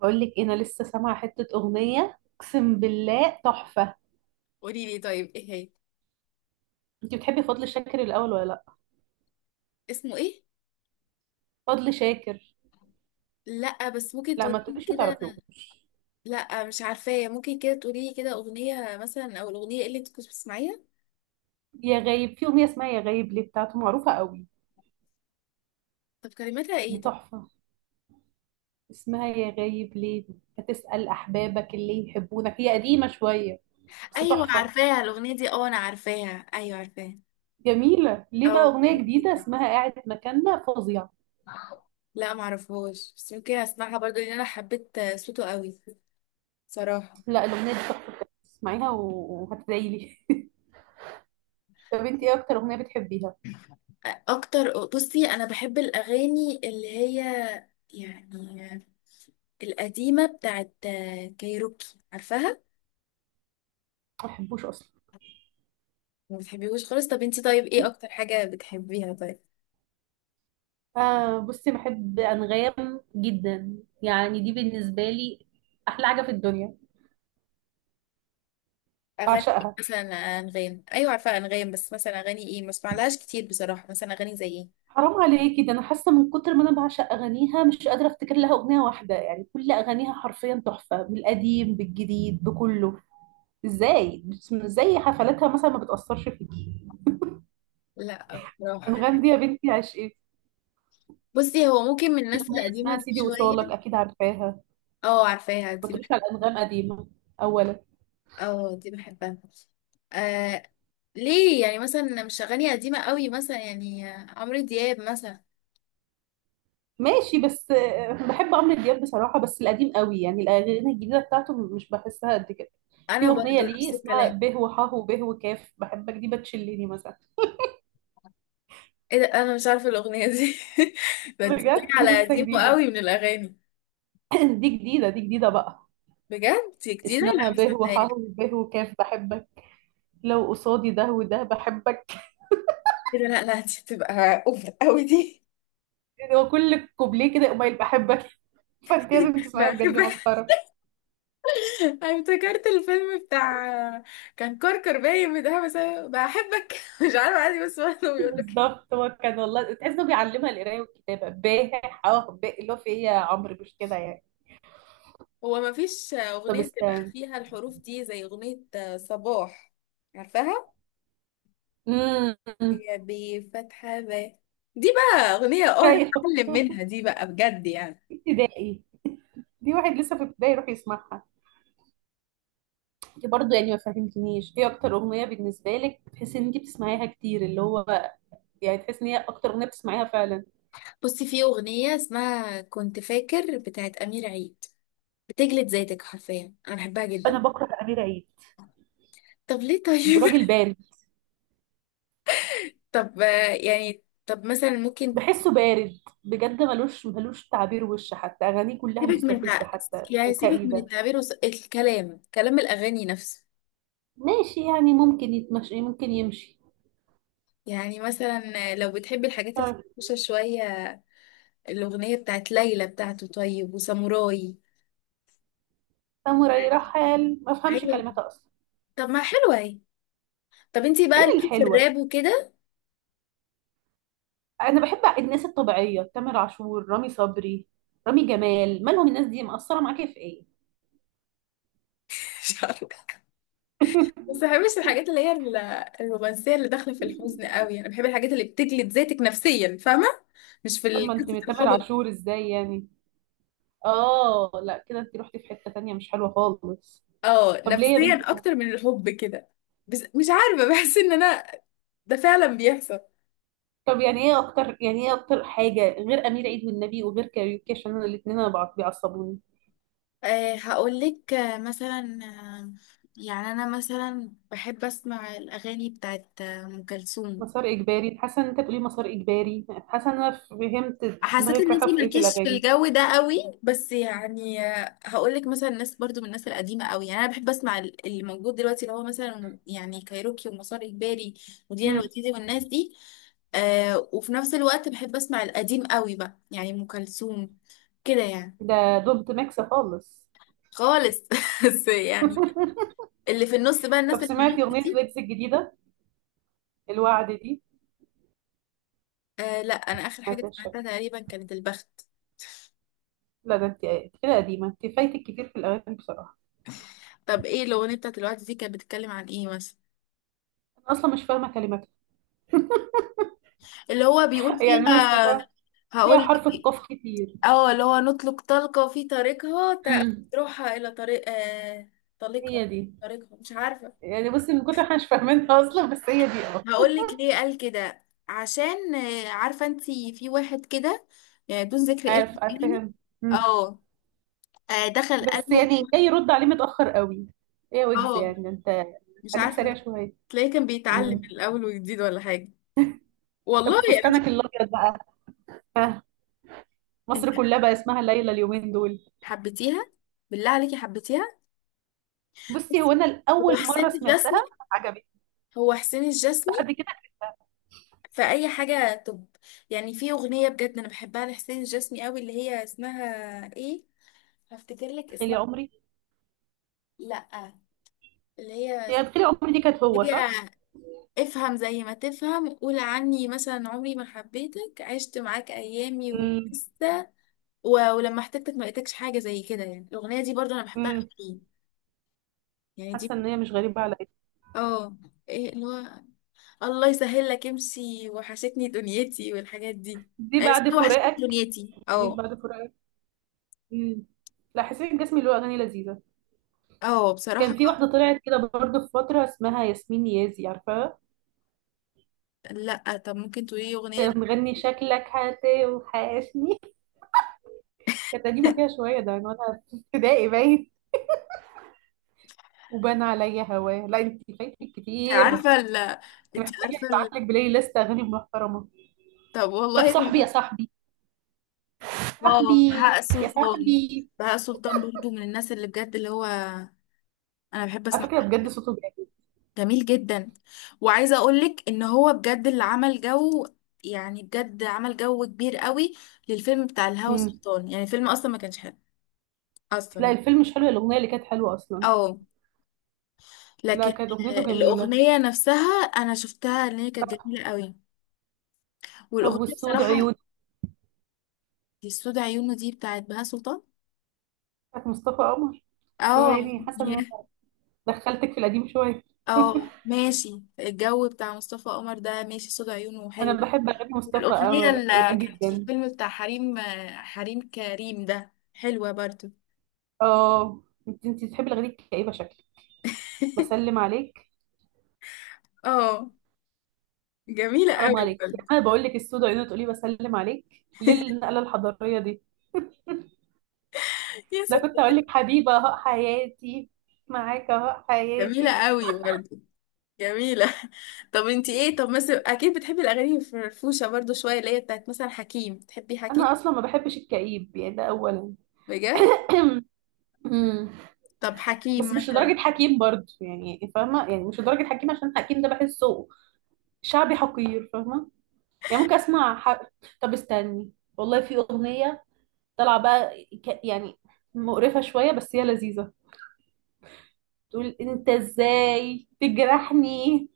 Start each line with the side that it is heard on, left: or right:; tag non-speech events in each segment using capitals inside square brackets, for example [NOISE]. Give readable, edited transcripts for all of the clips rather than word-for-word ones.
right: بقول لك انا لسه سامعه حته اغنيه اقسم بالله تحفه.
left: قولي لي طيب، ايه هي؟
right: انت بتحبي فضل شاكر الاول ولا لا؟
left: اسمه ايه؟
right: فضل شاكر.
left: لا، بس ممكن
right: لا ما
left: تقولي لي
right: تقوليش ما
left: كده.
right: تعرفيهوش.
left: لا، مش عارفاه، ممكن كده تقولي لي كده اغنيه مثلا، او الاغنيه إيه اللي انت كنت بتسمعيها.
right: يا غايب، في اغنيه اسمها يا غايب ليه بتاعته، معروفه قوي.
left: طب كلماتها
right: دي
left: ايه طب؟
right: تحفه. اسمها يا غايب ليه. هتسال احبابك اللي يحبونك. هي قديمه شويه بس
left: ايوه،
right: تحفه.
left: عارفاها الاغنيه دي، اه انا عارفاها، ايوه عارفاها.
right: جميله. ليه بقى
left: او
right: اغنيه جديده اسمها قاعد مكاننا، فظيعه.
left: لا معرفهاش، بس ممكن اسمعها برضو لان انا حبيت صوته قوي، صراحه.
right: لا الاغنيه دي تحفه بجد. اسمعيها وهتدعيلي [LAUGHS] طب انت ايه اكتر اغنيه بتحبيها؟
left: اكتر؟ بصي انا بحب الاغاني اللي هي يعني القديمه بتاعت كايروكي، عارفاها.
right: ما بحبوش اصلا.
left: ما بتحبيهوش خالص؟ طب انتي طيب، ايه اكتر حاجة بتحبيها طيب؟
right: آه، بصي، بحب أنغام جدا. يعني دي بالنسبة لي أحلى حاجة في الدنيا،
left: اغاني إيه؟
right: بعشقها.
left: مثلا؟ انغام، ايوه عارفة انغام، بس مثلا اغاني ايه؟ ما اسمعلهاش كتير بصراحة، مثلا اغاني زي ايه؟
right: حرام عليكي، ده أنا حاسة من كتر ما أنا بعشق أغانيها مش قادرة أفتكر لها أغنية واحدة. يعني كل أغانيها حرفيا تحفة، بالقديم بالجديد بكله. إزاي إزاي حفلاتها مثلا ما بتأثرش فيكي؟
left: لا بصراحة.
right: أنغام دي يا بنتي عشقي.
left: بصي هو ممكن من
right: في
left: الناس
right: أغنية
left: القديمة
right: اسمها
left: دي
right: سيدي وصالك،
left: شوية.
right: أكيد عارفاها.
left: اه عارفاها
right: ما
left: دي
right: تقوليش على أنغام قديمة أولا.
left: اه دي بحبها. آه. ليه؟ يعني مثلا مش اغاني قديمة قوي، مثلا يعني عمرو دياب مثلا.
right: ماشي بس آه، بحب عمرو دياب بصراحة، بس القديم قوي. يعني الأغاني الجديدة بتاعته مش بحسها قد كده.
left: انا
right: في أغنية
left: برضو
right: ليه
left: نفس
right: اسمها
left: الكلام.
right: به وحاه وبه وكاف بحبك، دي بتشلني مثلا.
left: ايه ده؟ انا مش عارفة الاغنية دي. [LAUGHS] ده انت
right: بجد دي
left: على
right: لسه
left: قديمه
right: جديدة.
left: قوي من الاغاني.
right: [CLEARS THROAT] دي جديدة، دي جديدة بقى.
left: بجد دي جديدة؟ لا
right: اسمها
left: ما
right: به
left: سمعتهاش.
right: وحاه وبه وكاف بحبك. لو قصادي ده وده بحبك.
left: كده؟ لا لا، دي هتبقى اوفر قوي دي.
right: يعني هو كل كوبليه كده قبيل بحبك. [LAUGHS] فانت لازم تسمعيها
left: بحب.
right: بجد، دي مسخرة.
left: [LAUGHS] أنا افتكرت الفيلم بتاع كان كركر باين بتاع بس أنا بحبك. [LAUGHS] مش عارفه، عادي، بس هو كانوا بيقولوا كده.
right: بالظبط، هو كان والله تحس انه بيعلمها القراية والكتابة. به حاه به اللي هو في ايه يا عمرو، مش كده يعني؟
left: هو ما فيش
right: طب
left: اغنيه بتبقى
right: استنى.
left: فيها الحروف دي زي اغنيه صباح، عارفاها؟
right: امم [LAUGHS]
left: هي بفتحة ب. دي بقى اغنيه اه
right: ايوه.
left: نتعلم منها، دي بقى بجد يعني.
right: ابتدائي. دي واحد لسه في ابتدائي يروح يسمعها. انت برضه يعني ما فهمتنيش ايه اكتر اغنيه بالنسبه لك تحسي ان انت بتسمعيها كتير، اللي هو يعني تحسي ان هي اكتر اغنيه بتسمعيها فعلا.
left: بصي، في اغنيه اسمها كنت فاكر بتاعت امير عيد، بتجلد ذاتك حرفيا، انا بحبها
right: انا
left: جدا.
right: بكره امير عيد.
left: طب ليه طيب؟ [LAUGHS]
right: راجل بارد.
left: طب يعني، طب مثلا ممكن
right: بحسه بارد بجد، ملوش ملوش تعبير وش، حتى اغانيه كلها
left: سيبك من
right: مستفزه
left: تع-
right: حتى
left: يعني سيبك من
right: وكئيبه.
left: التعبير الكلام، كلام الأغاني نفسه.
right: ماشي، يعني ممكن يتمشي، ممكن يمشي.
left: يعني مثلا لو بتحبي الحاجات
right: آه،
left: الفرفوشة شوية، الأغنية بتاعت ليلى بتاعته، طيب، وساموراي.
right: ساموراي رحل ما افهمش
left: ايوه.
right: كلماتها اصلا.
left: طب ما حلوة اهي. طب انتي
right: فين
left: بقى ليكي في
right: الحلوه؟
left: الراب وكده؟
right: انا بحب الناس الطبيعيه، تامر عاشور، رامي صبري، رامي جمال. مالهم الناس دي؟ مقصره معاكي في ايه؟
left: [LAUGHS] مش عارفة. بس ما بحبش
right: [LAUGHS]
left: الحاجات اللي هي الرومانسية اللي داخلة في الحزن قوي، انا بحب الحاجات اللي بتجلد ذاتك نفسيا، فاهمة؟ مش
right: طب
left: في
right: ما انت
left: قصة
right: من تامر
left: الحب.
right: عاشور ازاي يعني؟ اه لا كده انت رحتي في حته تانية مش حلوه خالص.
left: اه،
right: طب ليه يا
left: نفسيا
right: بنتي كده؟
left: اكتر من الحب كده. بس مش عارفة، بحس ان انا ده فعلا بيحصل.
right: طب يعني ايه اكتر، حاجه غير امير عيد والنبي وغير كاريوكي؟ عشان انا الاثنين انا بيعصبوني.
left: أه هقولك، مثلا، يعني أنا مثلا بحب أسمع الأغاني بتاعت أم كلثوم.
right: مسار اجباري. حاسه ان انت بتقولي مسار اجباري. حاسه ان انا فهمت
left: حسيت
right: دماغك
left: ان
right: رايحه
left: انتي
right: في ايه في
left: مالكيش في
right: الاغاني.
left: الجو ده قوي، بس يعني هقول لك مثلا ناس برضو من الناس القديمه قوي، يعني انا بحب اسمع اللي موجود دلوقتي، اللي هو مثلا يعني كايروكي ومسار اجباري ودينا
right: امم.
left: الوتيدي والناس دي. وفي نفس الوقت بحب اسمع القديم قوي بقى، يعني ام كلثوم كده يعني.
right: ده دونت ميكس خالص.
left: خالص. [LAUGHS] بس يعني اللي في النص بقى، الناس
right: طب
left: اللي في النص
right: سمعتي اغنيه
left: دي.
right: ويجز الجديده، الوعد دي؟
left: آه لا، انا اخر حاجه
right: سمعتهاش شكل.
left: سمعتها تقريبا كانت البخت.
right: لا ده انت كده قديمه، انت فايتك كتير في الاغاني بصراحه.
left: طب ايه الاغنيه بتاعت الوقت دي كانت بتتكلم عن ايه مثلا؟
right: انا اصلا مش فاهمه كلماتها.
left: اللي هو بيقول
right: [LAUGHS] يعني انا
left: فيها؟
right: سمعتها، فيها
left: هقول لك،
right: حرف القاف كتير.
left: اه اللي هو نطلق طلقة في طريقها
right: امم،
left: تروحها إلى طريق طليقها،
right: هي دي.
left: طريقها، مش عارفة.
right: يعني بصي من كتر احنا مش فاهمينها اصلا، بس هي دي اه.
left: هقول لك ليه قال كده، عشان عارفة انتي، في واحد كده يعني، دون ذكر اسم
right: عارف عارف
left: يعني.
right: فاهم. مم.
left: اه. دخل
right: بس
left: قالهم.
right: يعني جاي يرد عليه متاخر قوي. ايه ويجز
left: اه
right: يعني، انت
left: مش
right: خليك
left: عارفة،
right: سريع شويه.
left: تلاقيه كان بيتعلم من
right: مم.
left: الأول وجديد ولا حاجة. والله
right: طب
left: أنا مش...
right: فستانك الابيض بقى،
left: انت
right: مصر كلها بقى اسمها ليلى اليومين دول.
left: حبيتيها؟ بالله عليكي حبيتيها؟
right: بصي هو
left: بصي
right: انا
left: هو
right: الاول مره
left: حسين الجسمي،
right: سمعتها، عجبتني.
left: هو حسين
right: بعد
left: الجسمي.
right: كده
left: فأي حاجة طب، يعني في أغنية بجد أنا بحبها لحسين الجسمي قوي، اللي هي اسمها إيه؟ هفتكر لك
right: تخيلي
left: اسمها.
right: عمري.
left: لأ، اللي هي
right: هي بخيل عمري دي كانت هو،
left: اللي هي
right: صح؟
left: افهم زي ما تفهم، قول عني، مثلا عمري ما حبيتك، عشت معاك أيامي
right: امم.
left: ولسه و... ولما احتجتك ما لقيتكش، حاجة زي كده يعني. الأغنية دي برضو أنا بحبها
right: امم.
left: قوي، يعني دي.
right: حاسه ان هي مش غريبه عليا.
left: اه، إيه اللي هو الله يسهل لك امشي، وحشتني دنيتي، والحاجات دي.
right: دي بعد
left: وحشتني
right: فراقك.
left: دنيتي
right: جميل
left: اه.
right: بعد فراقك. امم. لا حسين الجسمي له اغاني لذيذه.
left: اه بصراحة.
right: كان في واحده طلعت كده برضه في فتره اسمها ياسمين نيازي، عارفاها؟
left: لا طب ممكن تقولي لي اغنيه
right: كانت
left: لي.
right: مغني شكلك هاتي وحاشني. كانت قديمه كده شويه، ده من وانا في ابتدائي باين. وبان عليا هواه. لا انت فايتك
left: انت
right: كتير.
left: عارفه ال
right: انت
left: انت
right: محتاجه
left: عارفه
right: ابعت
left: ال...
right: لك بلاي ليست اغاني محترمه.
left: طب
right: طب
left: والله.
right: صاحبي يا
left: [LAUGHS]
right: صاحبي.
left: اه
right: صاحبي
left: بهاء
right: يا
left: سلطان،
right: صاحبي.
left: بهاء سلطان برضو من الناس اللي بجد اللي هو انا بحب
right: على
left: اسمع،
right: فكره بجد صوته
left: جميل جدا. وعايزه اقولك ان هو بجد اللي عمل جو، يعني بجد عمل جو كبير قوي للفيلم بتاع الهوى
right: جامد.
left: سلطان، يعني الفيلم اصلا ما كانش حلو اصلا
right: لا
left: يعني.
right: الفيلم مش حلو، الأغنية اللي كانت حلوة أصلا.
left: اه.
right: لا
left: لكن
right: كانت أغنيته جميلة.
left: الاغنيه نفسها انا شفتها ان هي كانت جميله قوي.
right: طب
left: والاغنيه
right: والسود
left: بصراحه
right: عيون؟
left: دي، السود عيونه دي بتاعت بهاء سلطان.
right: بتاعت مصطفى قمر. بس
left: اه
right: يعني حاسة إن أنا
left: يعني-
right: دخلتك في القديم شوية. [LAUGHS]
left: اه ماشي، الجو بتاع مصطفى قمر ده ماشي، صوت عيونه حلو.
right: أنا بحب أغاني مصطفى
left: الأغنية
right: قمر
left: اللي كانت في
right: جدا.
left: الفيلم بتاع حريم، حريم كريم، ده حلوة برضو.
right: اه انت بتحبي الأغاني الكئيبة شكل. بسلم
left: [LAUGHS]
right: عليك.
left: اه جميلة
right: حرام
left: قوي
right: عليك.
left: برضو.
right: أنا بقول لك السود عيون تقولي بسلم عليك، ليه النقلة الحضارية دي؟
left: يا
right: ده كنت
left: ست،
right: أقول لك حبيبة أهو حياتي. معاك أهو
left: جميلة
right: حياتي.
left: قوي برضو، جميلة. [LAUGHS] طب انتي ايه طب مثلا، اكيد بتحبي الاغاني الفرفوشة برضو شوية، اللي هي بتاعت مثلا حكيم، بتحبي حكيم؟
right: أنا أصلا ما بحبش الكئيب يعني ده أولا.
left: بجد؟
right: [CLEARS THROAT]
left: طب حكيم
right: بس مش
left: مثلا.
right: لدرجة حكيم برضه، يعني فاهمة؟ يعني مش لدرجة حكيم، عشان حكيم ده بحسه شعبي حقير، فاهمة؟ يعني ممكن أسمع طب استني. والله في أغنية طالعة بقى، يعني مقرفة شوية بس هي لذيذة. تقول أنت إزاي تجرحني،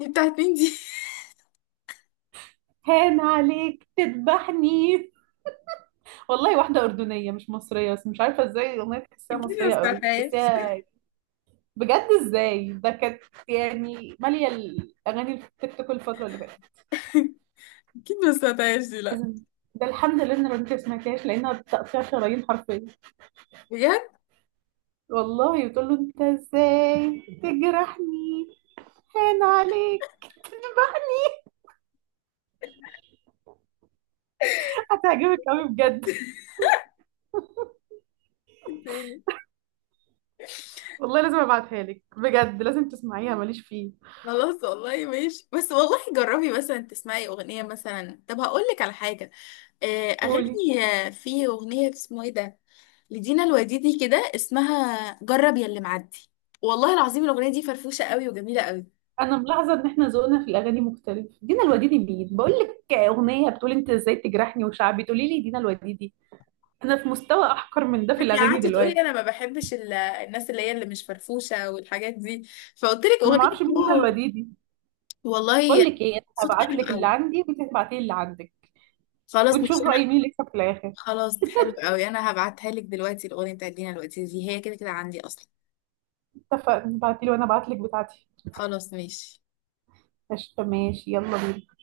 left: دي بتاعت مين دي؟ [LAUGHS]
right: هان عليك تذبحني. والله واحدة أردنية مش مصرية، بس مش عارفة إزاي الأغنية تحسيها
left: اكيد ما
right: مصرية قوي،
left: سمعتهاش.
right: تحسيها بجد إزاي. ده كانت يعني مالية الأغاني التيك توك الفترة اللي فاتت.
left: اكيد ما سمعتهاش دي، لا.
right: إذن ده الحمد لله ان بنتي ما سمعتهاش لانها تقطيع شرايين حرفيا.
left: بجد؟
right: والله بتقول له انت ازاي تجرحني هان عليك. هتعجبك قوي بجد.
left: تاني؟
right: والله لازم ابعتها لك بجد، لازم تسمعيها. ماليش فيه.
left: خلاص، والله ماشي، بس والله جربي مثلا تسمعي اغنيه مثلا. طب هقول لك على حاجه،
right: قولي.
left: اغاني، في اغنيه اسمه ايه ده لدينا الوديدي كده، اسمها جرب يا اللي معدي. والله العظيم الاغنيه دي فرفوشه قوي، وجميله قوي.
right: انا ملاحظه ان احنا ذوقنا في الاغاني مختلف. دينا الوديدي مين؟ بقول لك اغنيه بتقول انت ازاي تجرحني وشعبي، تقولي لي دينا الوديدي. انا في مستوى احقر من ده في
left: انت
right: الاغاني
left: قعدتي تقولي
right: دلوقتي.
left: انا ما بحبش الناس اللي هي اللي مش فرفوشه والحاجات دي، فقلت لك
right: انا ما اعرفش
left: اغنيه،
right: مين دينا
left: أوه،
right: الوديدي. بقول
left: والله.
right: لك ايه، انا
left: صوتها
right: هبعت
left: حلو
right: لك اللي
left: قوي.
right: عندي وانت تبعتي لي اللي عندك،
left: خلاص، مش
right: ونشوف
left: انا.
right: رأي مين اللي يكسب في الآخر.
left: خلاص حلو قوي، انا هبعتها لك دلوقتي. الاغنيه بتاعت لينا الوديدي دي هي كده كده عندي اصلا.
right: اتفقنا، ابعتيلي وانا ابعتلك بتاعتي.
left: خلاص ماشي.
right: قشطة ماشي، يلا بينا.